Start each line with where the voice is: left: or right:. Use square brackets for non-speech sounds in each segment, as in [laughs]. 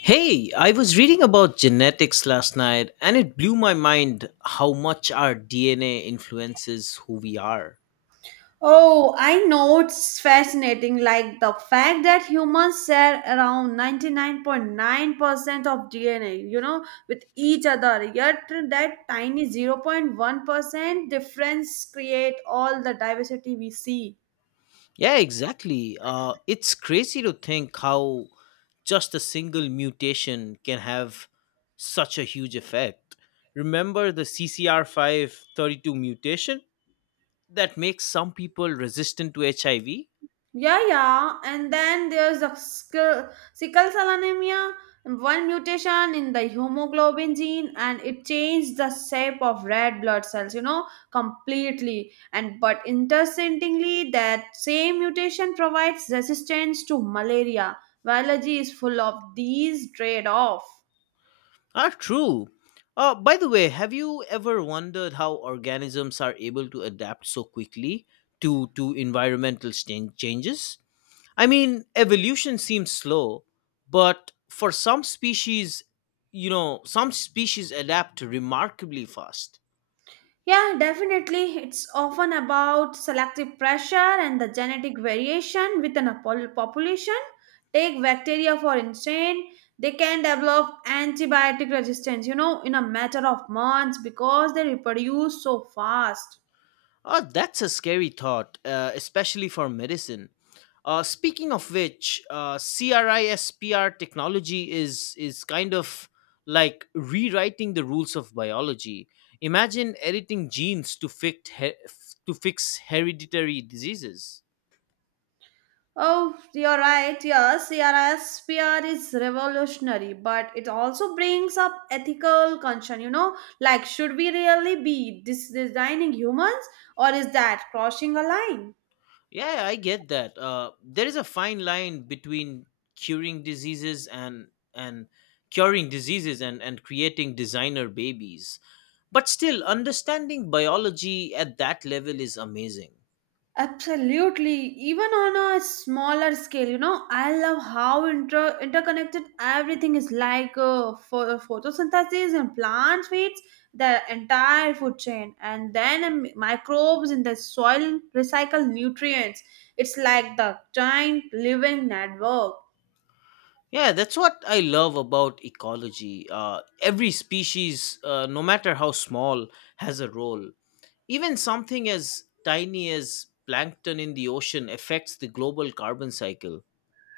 left: Hey, I was reading about genetics last night and it blew my mind how much our DNA influences who we are.
right: Oh, I know it's fascinating. Like the fact that humans share around 99.9% of DNA with each other. Yet that tiny 0.1% difference create all the diversity we see.
left: Yeah, exactly. It's crazy to think how just a single mutation can have such a huge effect. Remember the CCR532 mutation that makes some people resistant to HIV?
right: Yeah, yeah. And then there's a sickle cell anemia, one mutation in the hemoglobin gene, and it changed the shape of red blood cells completely. And but interestingly, that same mutation provides resistance to malaria. Biology is full of these trade-off.
left: Are true. By the way, have you ever wondered how organisms are able to adapt so quickly to environmental changes? I mean, evolution seems slow, but for some species, you know, some species adapt remarkably fast.
right: Yeah, definitely. It's often about selective pressure and the genetic variation within a population. Take bacteria, for instance, they can develop antibiotic resistance in a matter of months because they reproduce so fast.
left: Oh, that's a scary thought, especially for medicine. Speaking of which, CRISPR technology is kind of like rewriting the rules of biology. Imagine editing genes to fix to fix hereditary diseases.
right: Oh, you're right. Yes, CRSPR is revolutionary, but it also brings up ethical concern like should we really be designing humans or is that crossing a line?
left: Yeah, I get that. There is a fine line between curing diseases and curing diseases and creating designer babies. But still, understanding biology at that level is amazing.
right: Absolutely. Even on a smaller scale I love how interconnected everything is like for photosynthesis and plant feeds the entire food chain and then microbes in the soil recycle nutrients. It's like the giant living network.
left: Yeah, that's what I love about ecology. Every species, no matter how small, has a role. Even something as tiny as plankton in the ocean affects the global carbon cycle.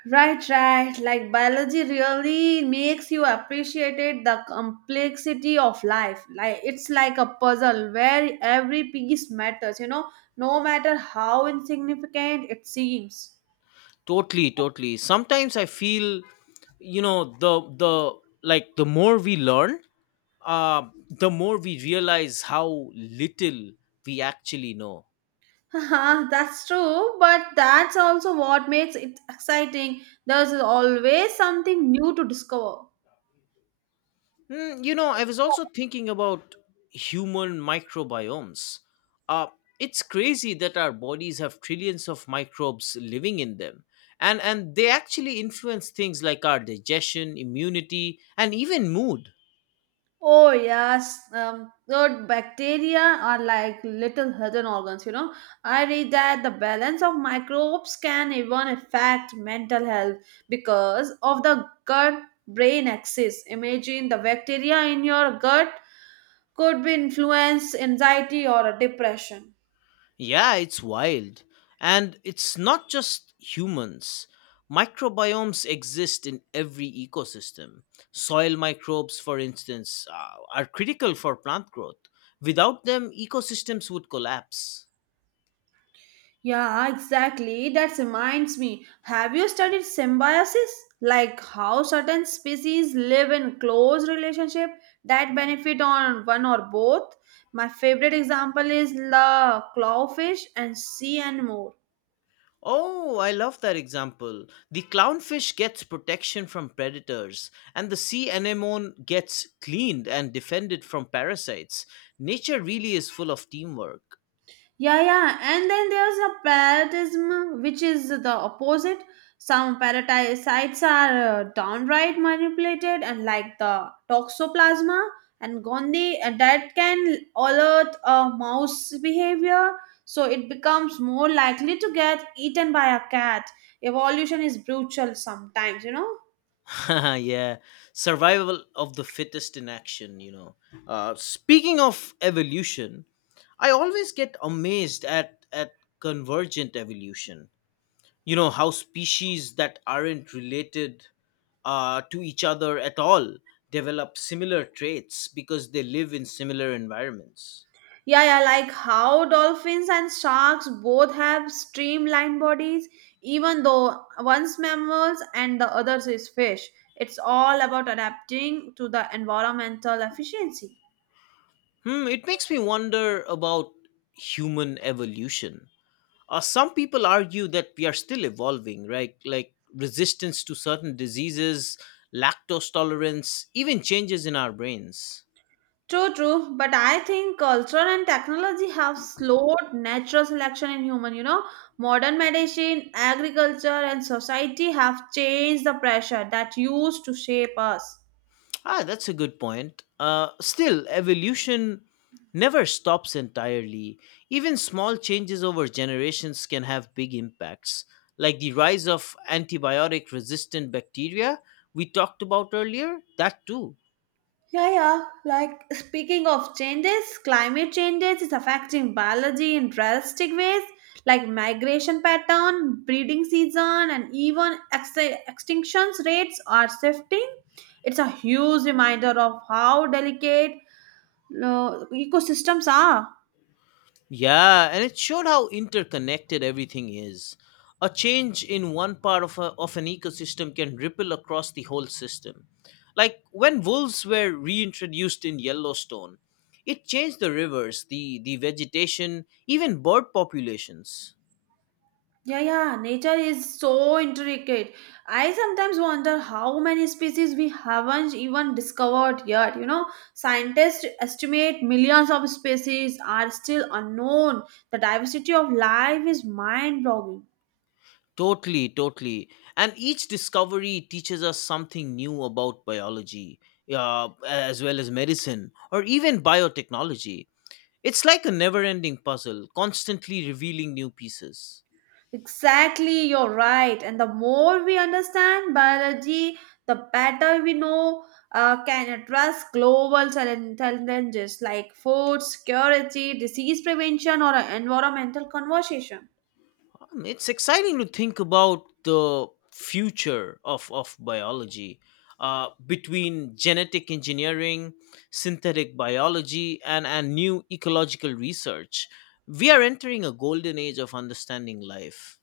right: Right, right. Like biology really makes you appreciate it, the complexity of life. Like it's like a puzzle where every piece matters no matter how insignificant it seems.
left: Totally, totally. Sometimes I feel, you know, the like the more we learn, the more we realize how little we actually know.
right: [laughs] Haha, that's true, but that's also what makes it exciting. There's always something new to discover.
left: You know, I was also thinking about human microbiomes. Uh, it's crazy that our bodies have trillions of microbes living in them. And they actually influence things like our digestion, immunity, and even mood.
right: Oh yes, good bacteria are like little hidden organs. I read that the balance of microbes can even affect mental health because of the gut-brain axis. Imagine the bacteria in your gut could be influence anxiety or depression.
left: Yeah, it's wild. And it's not just humans. Microbiomes exist in every ecosystem. Soil microbes, for instance, are critical for plant growth. Without them, ecosystems would collapse.
right: Yeah, exactly. That reminds me. Have you studied symbiosis? Like how certain species live in close relationship that benefit on one or both? My favorite example is the clawfish and sea anemone.
left: Oh, I love that example. The clownfish gets protection from predators, and the sea anemone gets cleaned and defended from parasites. Nature really is full of teamwork.
right: Yeah, yeah. And then there's a parasitism, which is the opposite. Some parasites are downright manipulated, and like the toxoplasma and gondi, and that can alert a mouse behavior. So it becomes more likely to get eaten by a cat. Evolution is brutal sometimes.
left: [laughs] Yeah, survival of the fittest in action, you know. Speaking of evolution, I always get amazed at, convergent evolution. You know how species that aren't related to each other at all develop similar traits because they live in similar environments.
right: Yeah, yeah, like how dolphins and sharks both have streamlined bodies, even though one's mammals and the other's is fish. It's all about adapting to the environmental efficiency.
left: It makes me wonder about human evolution. Some people argue that we are still evolving, right? Like resistance to certain diseases, lactose tolerance, even changes in our brains.
right: True, true, but I think culture and technology have slowed natural selection in human. Modern medicine, agriculture, and society have changed the pressure that used to shape us.
left: Ah, that's a good point. Still, evolution never stops entirely. Even small changes over generations can have big impacts, like the rise of antibiotic resistant bacteria we talked about earlier, that too.
right: Yeah, yeah. Like speaking of changes, climate changes is affecting biology in drastic ways, like migration pattern, breeding season, and even extinctions rates are shifting. It's a huge reminder of how delicate ecosystems are.
left: Yeah, and it showed how interconnected everything is. A change in one part of, of an ecosystem can ripple across the whole system. Like when wolves were reintroduced in Yellowstone, it changed the rivers, the vegetation, even bird populations.
right: Yeah, yeah, nature is so intricate. I sometimes wonder how many species we haven't even discovered yet. Scientists estimate millions of species are still unknown. The diversity of life is mind boggling.
left: Totally, totally. And each discovery teaches us something new about biology, as well as medicine, or even biotechnology. It's like a never ending puzzle, constantly revealing new pieces.
right: Exactly, you're right. And the more we understand biology, the better we know can address global challenges like food security, disease prevention, or environmental conservation.
left: It's exciting to think about the future of, biology, between genetic engineering, synthetic biology, and new ecological research. We are entering a golden age of understanding life.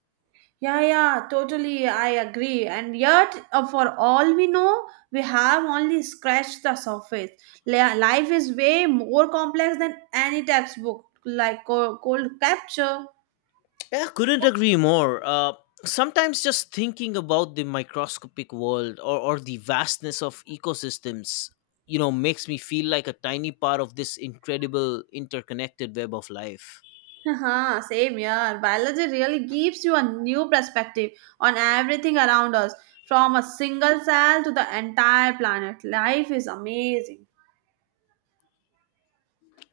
right: Yeah, yeah, totally. I agree. And yet, for all we know, we have only scratched the surface. Life is way more complex than any textbook, like cold capture.
left: Yeah, couldn't agree more. Sometimes just thinking about the microscopic world or, the vastness of ecosystems, you know, makes me feel like a tiny part of this incredible interconnected web of life.
right: Haha, same here. Biology really gives you a new perspective on everything around us, from a single cell to the entire planet. Life is amazing.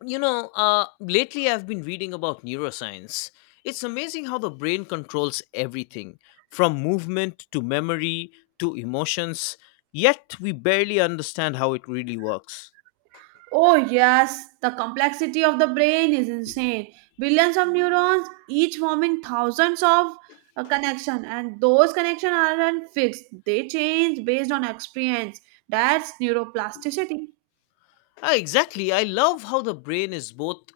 left: You know, lately I've been reading about neuroscience. It's amazing how the brain controls everything from movement to memory to emotions, yet we barely understand how it really works.
right: Oh, yes, the complexity of the brain is insane. Billions of neurons, each forming thousands of connection, and those connections aren't fixed. They change based on experience. That's neuroplasticity.
left: Ah, exactly. I love how the brain is both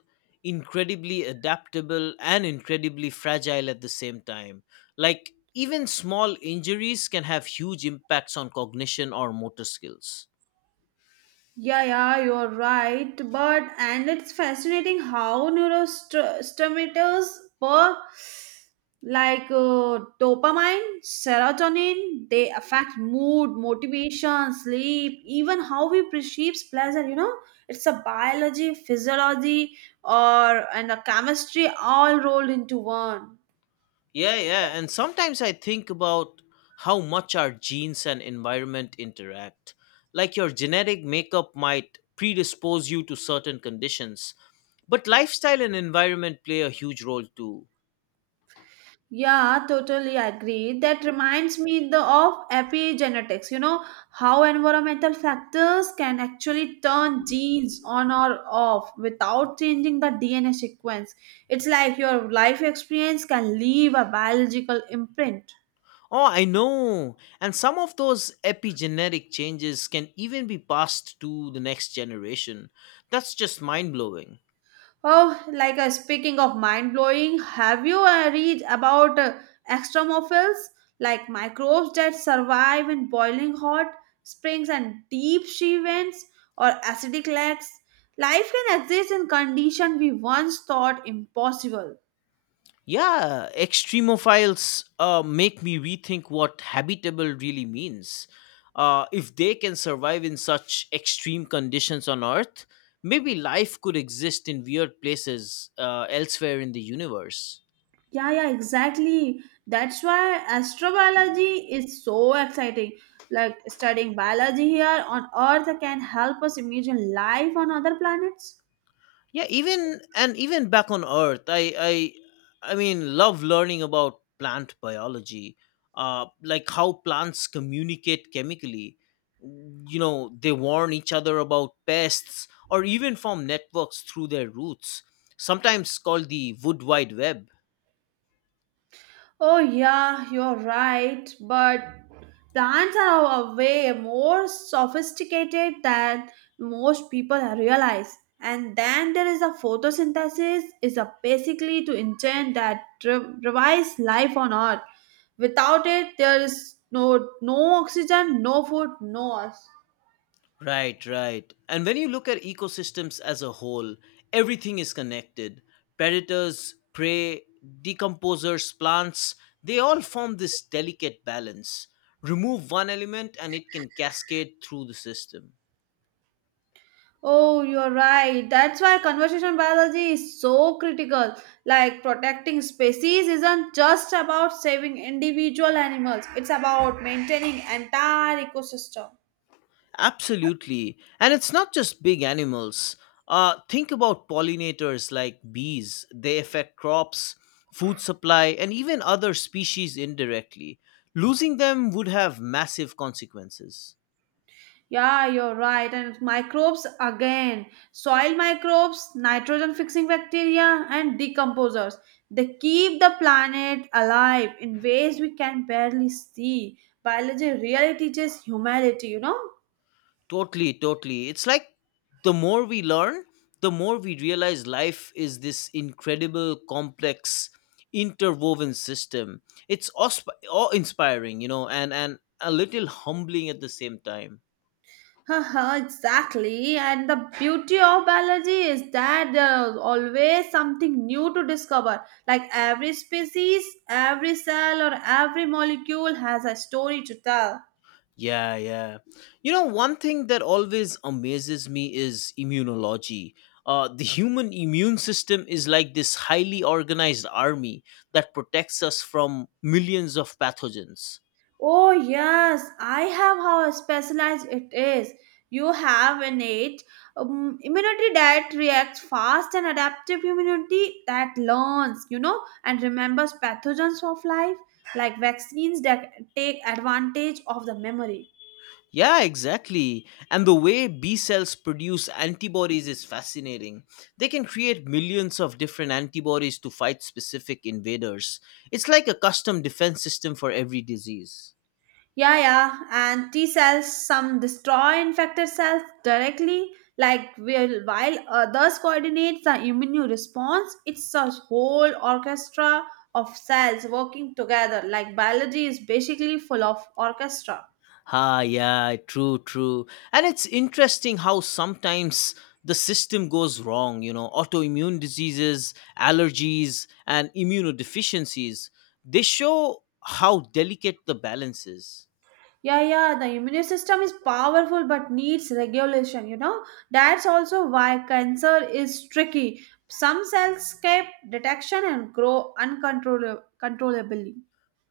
left: incredibly adaptable and incredibly fragile at the same time. Like, even small injuries can have huge impacts on cognition or motor skills.
right: Yeah, yeah, you're right. But and it's fascinating how neurotransmitters per like dopamine, serotonin, they affect mood, motivation, sleep, even how we perceive pleasure. It's a biology, physiology, or and a chemistry all rolled into one.
left: Yeah, yeah. And sometimes I think about how much our genes and environment interact. Like, your genetic makeup might predispose you to certain conditions, but lifestyle and environment play a huge role too.
right: Yeah, totally agree. That reminds me the of epigenetics. You know how environmental factors can actually turn genes on or off without changing the DNA sequence. It's like your life experience can leave a biological imprint.
left: Oh, I know. And some of those epigenetic changes can even be passed to the next generation. That's just mind blowing.
right: Oh, like speaking of mind blowing, have you read about extremophils, like microbes that survive in boiling hot springs and deep sea vents or acidic lakes? Life can exist in conditions we once thought impossible.
left: Yeah, extremophiles make me rethink what habitable really means. If they can survive in such extreme conditions on Earth, maybe life could exist in weird places elsewhere in the universe.
right: Yeah, yeah, exactly. That's why astrobiology is so exciting. Like studying biology here on Earth can help us imagine life on other planets.
left: Yeah, even and even back on earth, I mean, love learning about plant biology, like how plants communicate chemically. You know, they warn each other about pests or even form networks through their roots, sometimes called the wood wide web.
right: Oh, yeah, you're right. But plants are a way more sophisticated than most people realize. And then there is a photosynthesis is a basically to engine that revives life on Earth. Without it, there is no oxygen, no food, no us.
left: Right, right. And when you look at ecosystems as a whole, everything is connected. Predators, prey, decomposers, plants, they all form this delicate balance. Remove one element and it can cascade through the system.
right: Oh, you're right. That's why conservation biology is so critical. Like protecting species isn't just about saving individual animals, it's about maintaining entire ecosystem.
left: Absolutely. And it's not just big animals. Think about pollinators like bees, they affect crops, food supply, and even other species indirectly. Losing them would have massive consequences.
right: Yeah, you're right. And microbes again. Soil microbes, nitrogen fixing bacteria, and decomposers. They keep the planet alive in ways we can barely see. Biology really teaches humanity, you know?
left: Totally, totally. It's like the more we learn, the more we realize life is this incredible, complex, interwoven system. It's awe-inspiring, you know, and a little humbling at the same time.
right: Haha, exactly. And the beauty of biology is that there's always something new to discover. Like every species, every cell, or every molecule has a story to tell.
left: Yeah, yeah. You know, one thing that always amazes me is immunology. The human immune system is like this highly organized army that protects us from millions of pathogens.
right: Oh, yes, I have how specialized it is. You have innate immunity that reacts fast and adaptive immunity that learns and remembers pathogens of life, like vaccines that take advantage of the memory.
left: Yeah, exactly. And the way B cells produce antibodies is fascinating. They can create millions of different antibodies to fight specific invaders. It's like a custom defense system for every disease.
right: Yeah, yeah, and T cells some destroy infected cells directly, like while others coordinate the immune response. It's a whole orchestra of cells working together. Like biology is basically full of orchestra.
left: Ah, yeah, true, true. And it's interesting how sometimes the system goes wrong, you know, autoimmune diseases, allergies, and immunodeficiencies. They show how delicate the balance is.
right: Yeah, yeah, the immune system is powerful but needs regulation. That's also why cancer is tricky. Some cells escape detection and grow uncontrollably.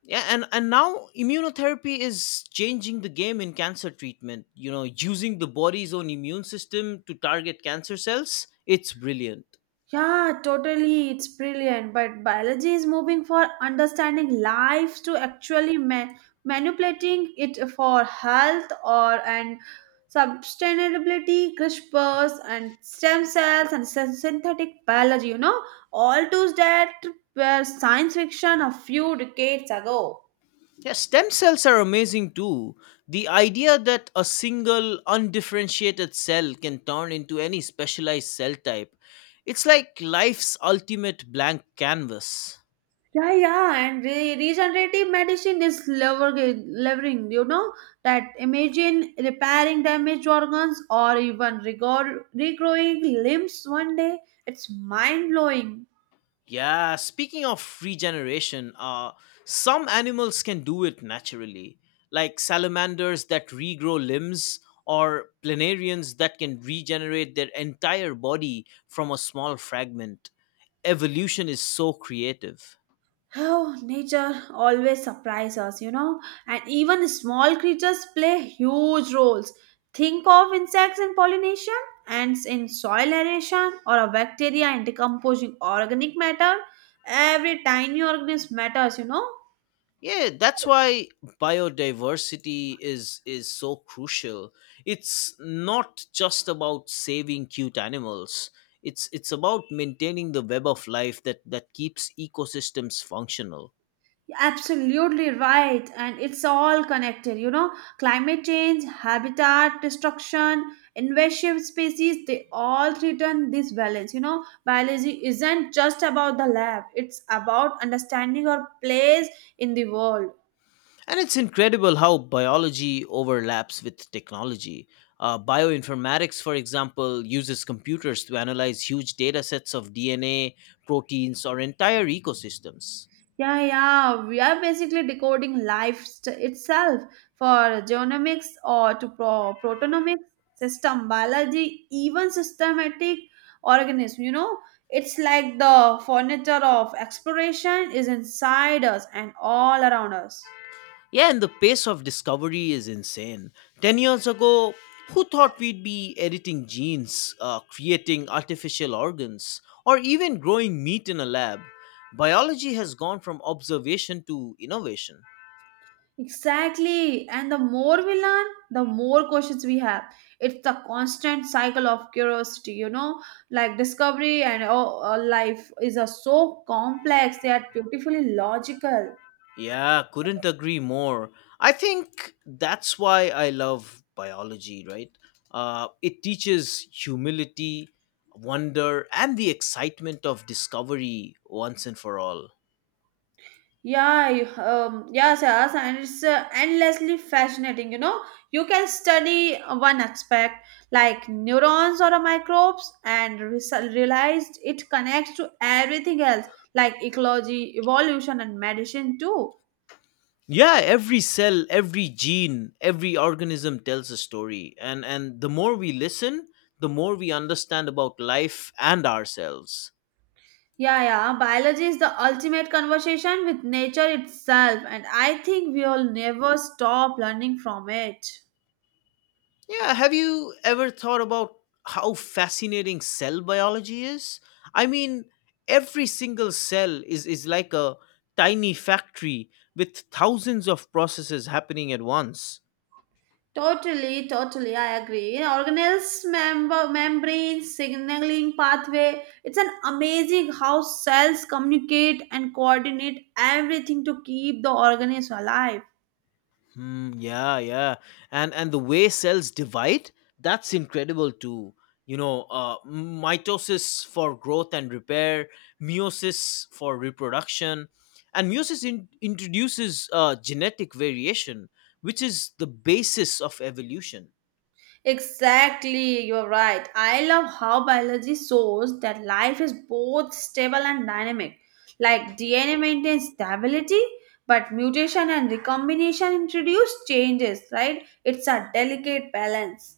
left: Yeah, and now immunotherapy is changing the game in cancer treatment, you know, using the body's own immune system to target cancer cells. It's brilliant.
right: Yeah, totally. It's brilliant. But biology is moving for understanding life to actually manipulating it for health or and sustainability, CRISPRs and stem cells and synthetic biology. All tools that were science fiction a few decades ago.
left: Yeah, stem cells are amazing too. The idea that a single undifferentiated cell can turn into any specialized cell type, it's like life's ultimate blank canvas.
right: Yeah, yeah, and regenerative medicine is leveraging, that imagine repairing damaged organs or even regrowing limbs one day. It's mind blowing.
left: Yeah, speaking of regeneration, some animals can do it naturally, like salamanders that regrow limbs or planarians that can regenerate their entire body from a small fragment. Evolution is so creative.
right: Oh, nature always surprises us, and even small creatures play huge roles. Think of insects in pollination, ants in soil aeration, or a bacteria in decomposing organic matter. Every tiny organism matters.
left: Yeah, that's why biodiversity is so crucial. It's not just about saving cute animals. It's about maintaining the web of life that keeps ecosystems functional.
right: Absolutely right. And it's all connected, climate change, habitat destruction, invasive species, they all threaten this balance. Biology isn't just about the lab, it's about understanding our place in the world.
left: And it's incredible how biology overlaps with technology. Bioinformatics, for example, uses computers to analyze huge data sets of DNA, proteins, or entire ecosystems.
right: Yeah, yeah, we are basically decoding life itself for genomics or to proteomics, system biology, even systematic organism. It's like the furniture of exploration is inside us and all around us.
left: Yeah, and the pace of discovery is insane. 10 years ago, who thought we'd be editing genes, creating artificial organs, or even growing meat in a lab? Biology has gone from observation to innovation.
right: Exactly. And the more we learn, the more questions we have. It's the constant cycle of curiosity, like discovery and oh, life is a so complex yet beautifully logical.
left: Yeah, couldn't agree more. I think that's why I love biology, right? It teaches humility, wonder, and the excitement of discovery once and for all.
right: Yeah, yes, yes, and it's endlessly fascinating. You can study one aspect like neurons or microbes and realized it connects to everything else like ecology, evolution, and medicine too.
left: Yeah, every cell, every gene, every organism tells a story, and the more we listen, the more we understand about life and ourselves.
right: Yeah, yeah. Biology is the ultimate conversation with nature itself, and I think we'll never stop learning from it.
left: Yeah, have you ever thought about how fascinating cell biology is? I mean, every single cell is like a tiny factory with thousands of processes happening at once.
right: Totally, totally, I agree. Organelles, membrane, signaling pathway. It's an amazing how cells communicate and coordinate everything to keep the organism alive.
left: Hmm, yeah, yeah. And the way cells divide, that's incredible too. You know, mitosis for growth and repair, meiosis for reproduction, and meiosis introduces genetic variation, which is the basis of evolution.
right: Exactly, you're right. I love how biology shows that life is both stable and dynamic. Like DNA maintains stability, but mutation and recombination introduce changes, right? It's a delicate balance.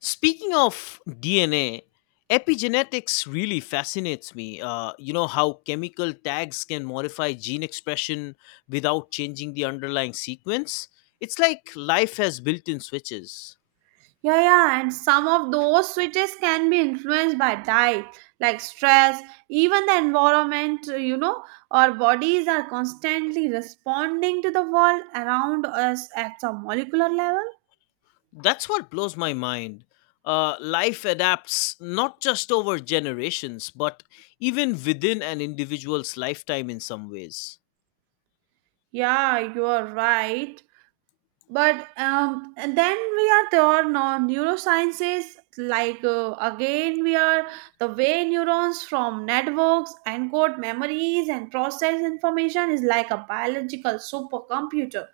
left: Speaking of DNA, epigenetics really fascinates me. You know how chemical tags can modify gene expression without changing the underlying sequence? It's like life has built in switches.
right: Yeah, yeah, and some of those switches can be influenced by diet, like stress, even the environment. Our bodies are constantly responding to the world around us at a molecular level.
left: That's what blows my mind. Life adapts not just over generations, but even within an individual's lifetime in some ways.
right: Yeah, you are right. But and then we are there now. Neurosciences, like again, we are the way neurons from networks encode memories and process information is like a biological supercomputer.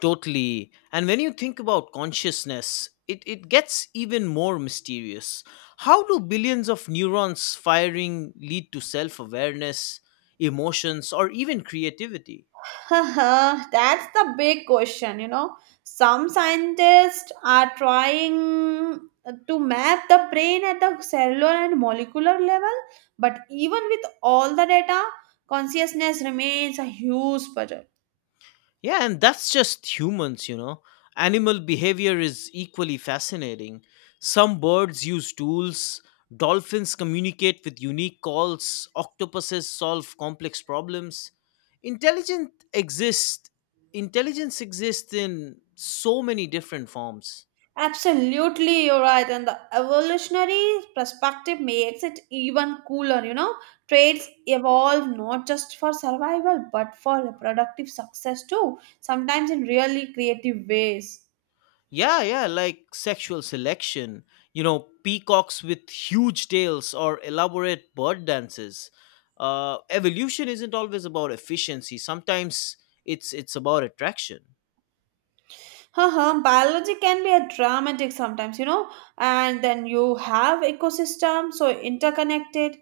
left: Totally. And when you think about consciousness, it gets even more mysterious. How do billions of neurons firing lead to self awareness, emotions, or even creativity?
right: Haha, that's the big question. Some scientists are trying to map the brain at the cellular and molecular level, but even with all the data, consciousness remains a huge puzzle.
left: Yeah, and that's just humans, you know. Animal behavior is equally fascinating. Some birds use tools, dolphins communicate with unique calls, octopuses solve complex problems. Intelligent exist Intelligence exists in so many different forms.
right: Absolutely, you're right, and the evolutionary perspective makes it even cooler. Traits evolve not just for survival but for reproductive success too, sometimes in really creative ways.
left: Yeah, yeah, like sexual selection. You know, peacocks with huge tails or elaborate bird dances. Evolution isn't always about efficiency. Sometimes it's about attraction.
right: Haha, biology can be a dramatic sometimes, and then you have ecosystem so interconnected.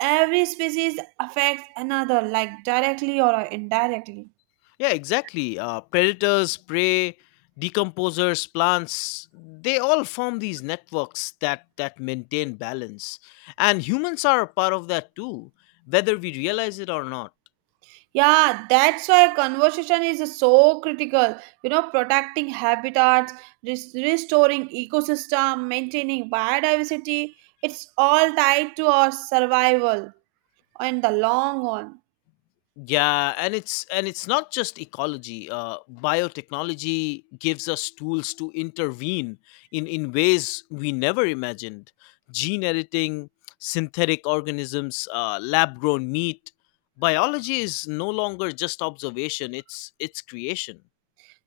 right: Every species affects another, like directly or indirectly.
left: Yeah, exactly. Predators, prey, decomposers, plants, they all form these networks that maintain balance. And humans are a part of that too, whether we realize it or not.
right: Yeah, that's why conservation is so critical. Protecting habitats, restoring ecosystem, maintaining biodiversity. It's all tied to our survival in the long run.
left: Yeah, and it's not just ecology, biotechnology gives us tools to intervene in ways we never imagined: gene editing, synthetic organisms, lab grown meat. Biology is no longer just observation, it's creation.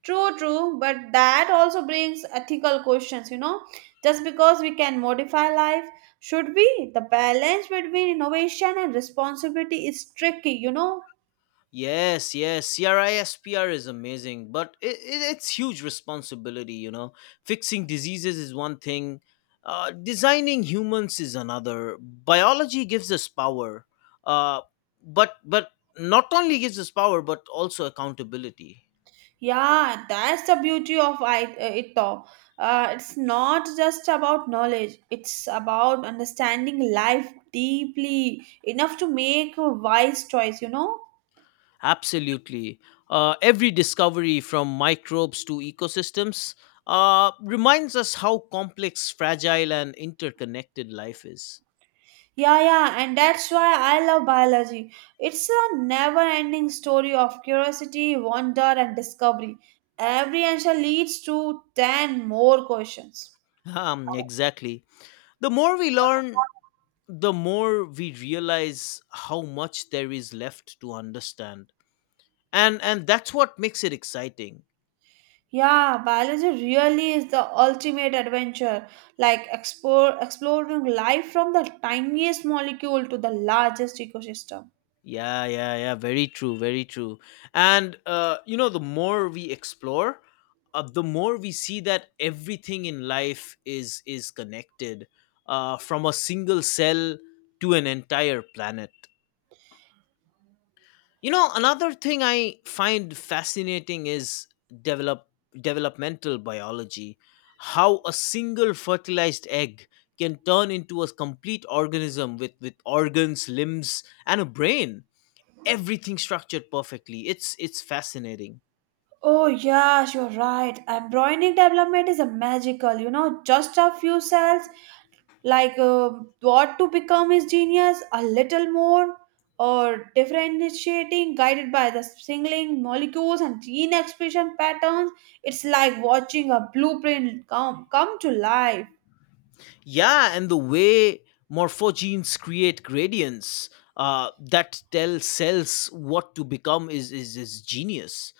right: True, true, but that also brings ethical questions. Just because we can modify life, should we? The balance between innovation and responsibility is tricky.
left: Yes, yes, CRISPR is amazing, but it's huge responsibility, you know. Fixing diseases is one thing, designing humans is another. Biology gives us power, uh, but not only gives us power, but also accountability.
right: Yeah, that's the beauty of it though. It's not just about knowledge, it's about understanding life deeply enough to make a wise choice.
left: Absolutely, every discovery from microbes to ecosystems reminds us how complex, fragile, and interconnected life is. [laughs]
right: Yeah, yeah, and that's why I love biology. It's a never ending story of curiosity, wonder, and discovery. Every answer leads to 10 more questions.
left: Exactly. The more we learn, the more we realize how much there is left to understand. And that's what makes it exciting.
right: Yeah, biology really is the ultimate adventure, like exploring life from the tiniest molecule to the largest ecosystem.
left: Yeah, yeah, yeah, very true, very true. And you know, the more we explore, the more we see that everything in life is connected, from a single cell to an entire planet. You know, another thing I find fascinating is develop developmental biology, how a single fertilized egg can turn into a complete organism with organs, limbs, and a brain. Everything structured perfectly. It's fascinating.
right: Oh, yes, you're right. Embryonic development is a magical, just a few cells like what to become is genius a little more or differentiating guided by the singling molecules and gene expression patterns it's like watching a blueprint come to life.
left: Yeah, and the way morphogenes create gradients that tell cells what to become is genius.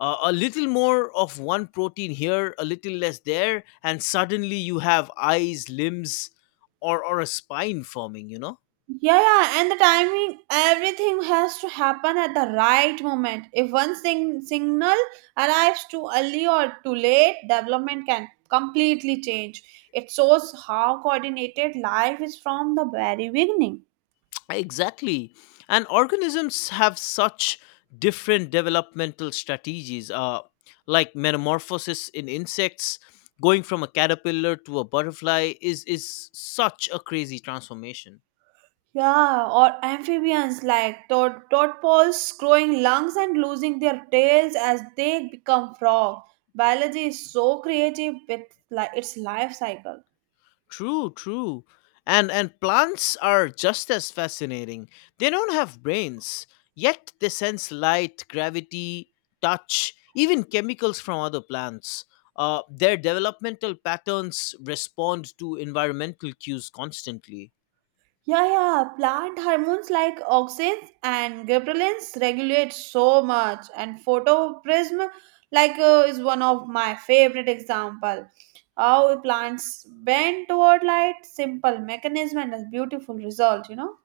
left: A little more of one protein here, a little less there, and suddenly you have eyes, limbs, or a spine forming. You know.
right: Yeah, yeah, and the timing, everything has to happen at the right moment. If one signal arrives too early or too late, development can completely change. It shows how coordinated life is from the very beginning.
left: Exactly. And organisms have such different developmental strategies, like metamorphosis in insects. Going from a caterpillar to a butterfly is such a crazy transformation.
right: Yeah, or amphibians like tadpoles growing lungs and losing their tails as they become frog. Biology is so creative with like its life cycle.
left: True, true. And plants are just as fascinating. They don't have brains, yet they sense light, gravity, touch, even chemicals from other plants. Their developmental patterns respond to environmental cues constantly.
right: Yeah, yeah, plant hormones like auxins and ghrelins regulate so much, and photoprism like is one of my favorite example. How plants bend toward light, simple mechanism and a beautiful result.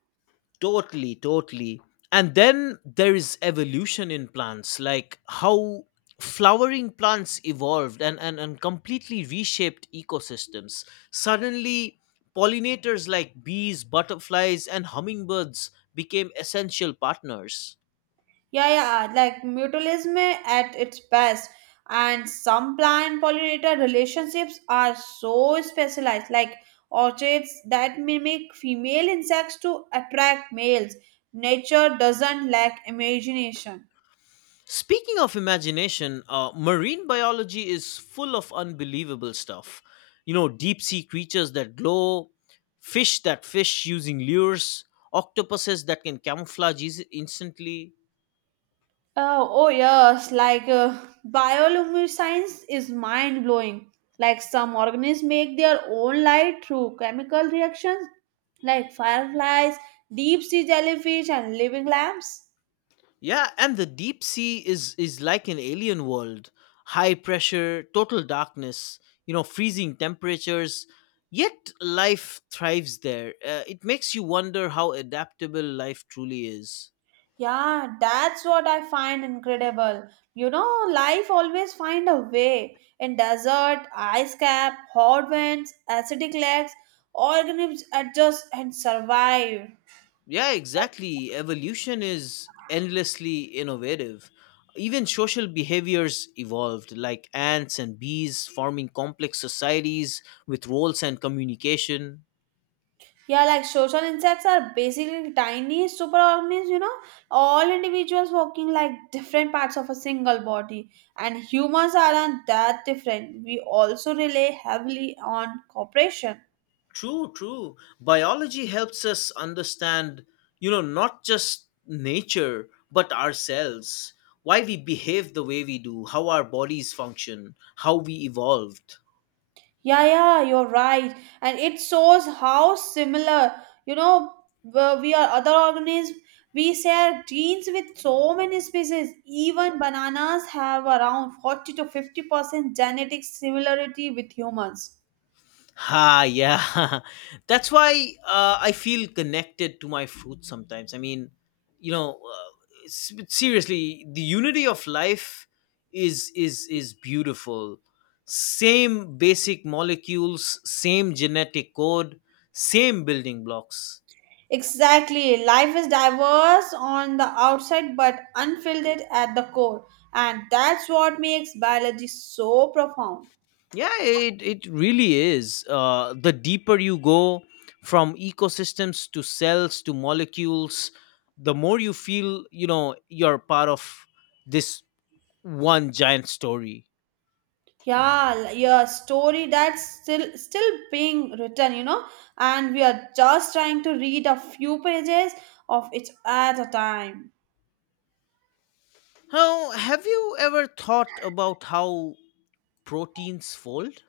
left: Totally, totally. And then there is evolution in plants, like how flowering plants evolved and completely reshaped ecosystems. Suddenly, pollinators like bees, butterflies, and hummingbirds became essential partners.
right: Yeah, yeah, like mutualism at its best. And some plant pollinator relationships are so specialized, like orchids that mimic female insects to attract males. Nature doesn't lack imagination.
left: Speaking of imagination, marine biology is full of unbelievable stuff. You know, deep sea creatures that glow, fish that fish using lures, octopuses that can camouflage instantly.
right: Oh, oh yes, like bioluminescence is mind blowing. Like some organisms make their own light through chemical reactions, like fireflies, deep sea jellyfish, and living lamps.
left: Yeah, and the deep sea is like an alien world. High pressure, total darkness, you know, freezing temperatures. Yet life thrives there. It makes you wonder how adaptable life truly is.
right: Yeah, that's what I find incredible. Life always find a way. In desert, ice cap, hot winds, acidic lakes, organisms adjust and survive.
left: Yeah, exactly. Evolution is endlessly innovative. Even social behaviors evolved, like ants and bees forming complex societies with roles and communication.
right: Yeah, like social insects are basically tiny superorganisms, all individuals working like different parts of a single body. And humans aren't that different. We also rely heavily on cooperation.
left: True, true. Biology helps us understand, you know, not just nature, but ourselves, why we behave the way we do, how our bodies function, how we evolved.
right: Yeah, yeah, you're right. And it shows how similar, you know, we are other organisms. We share genes with so many species. Even bananas have around 40 to 50% genetic similarity with humans.
left: Ha, yeah. [laughs] That's why I feel connected to my fruit sometimes. I mean, you know, seriously, the unity of life is beautiful. Same basic molecules, same genetic code, same building blocks.
right: Exactly. Life is diverse on the outside but unfiltered at the core. And that's what makes biology so profound.
left: Yeah, it really is. The deeper you go from ecosystems to cells to molecules, the more you feel, you know, you're part of this one giant story.
right: Yeah, your story that's still being written, and we are just trying to read a few pages of it at a time.
left: How, have you ever thought about how proteins fold?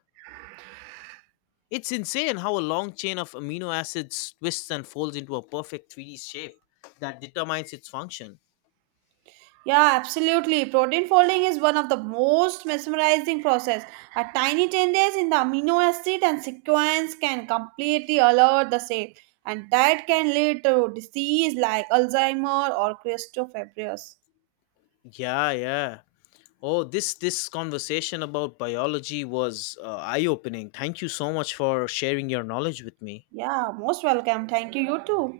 left: It's insane how a long chain of amino acids twists and folds into a perfect 3D shape that determines its function.
right: Yeah, absolutely. Protein folding is one of the most mesmerizing process. A tiny changes in the amino acid and sequence can completely alter the shape, and that can lead to disease like Alzheimer or cryptofibrosis.
left: Yeah, yeah. Oh, this conversation about biology was eye-opening. Thank you so much for sharing your knowledge with me.
right: Yeah, most welcome. Thank you. You too.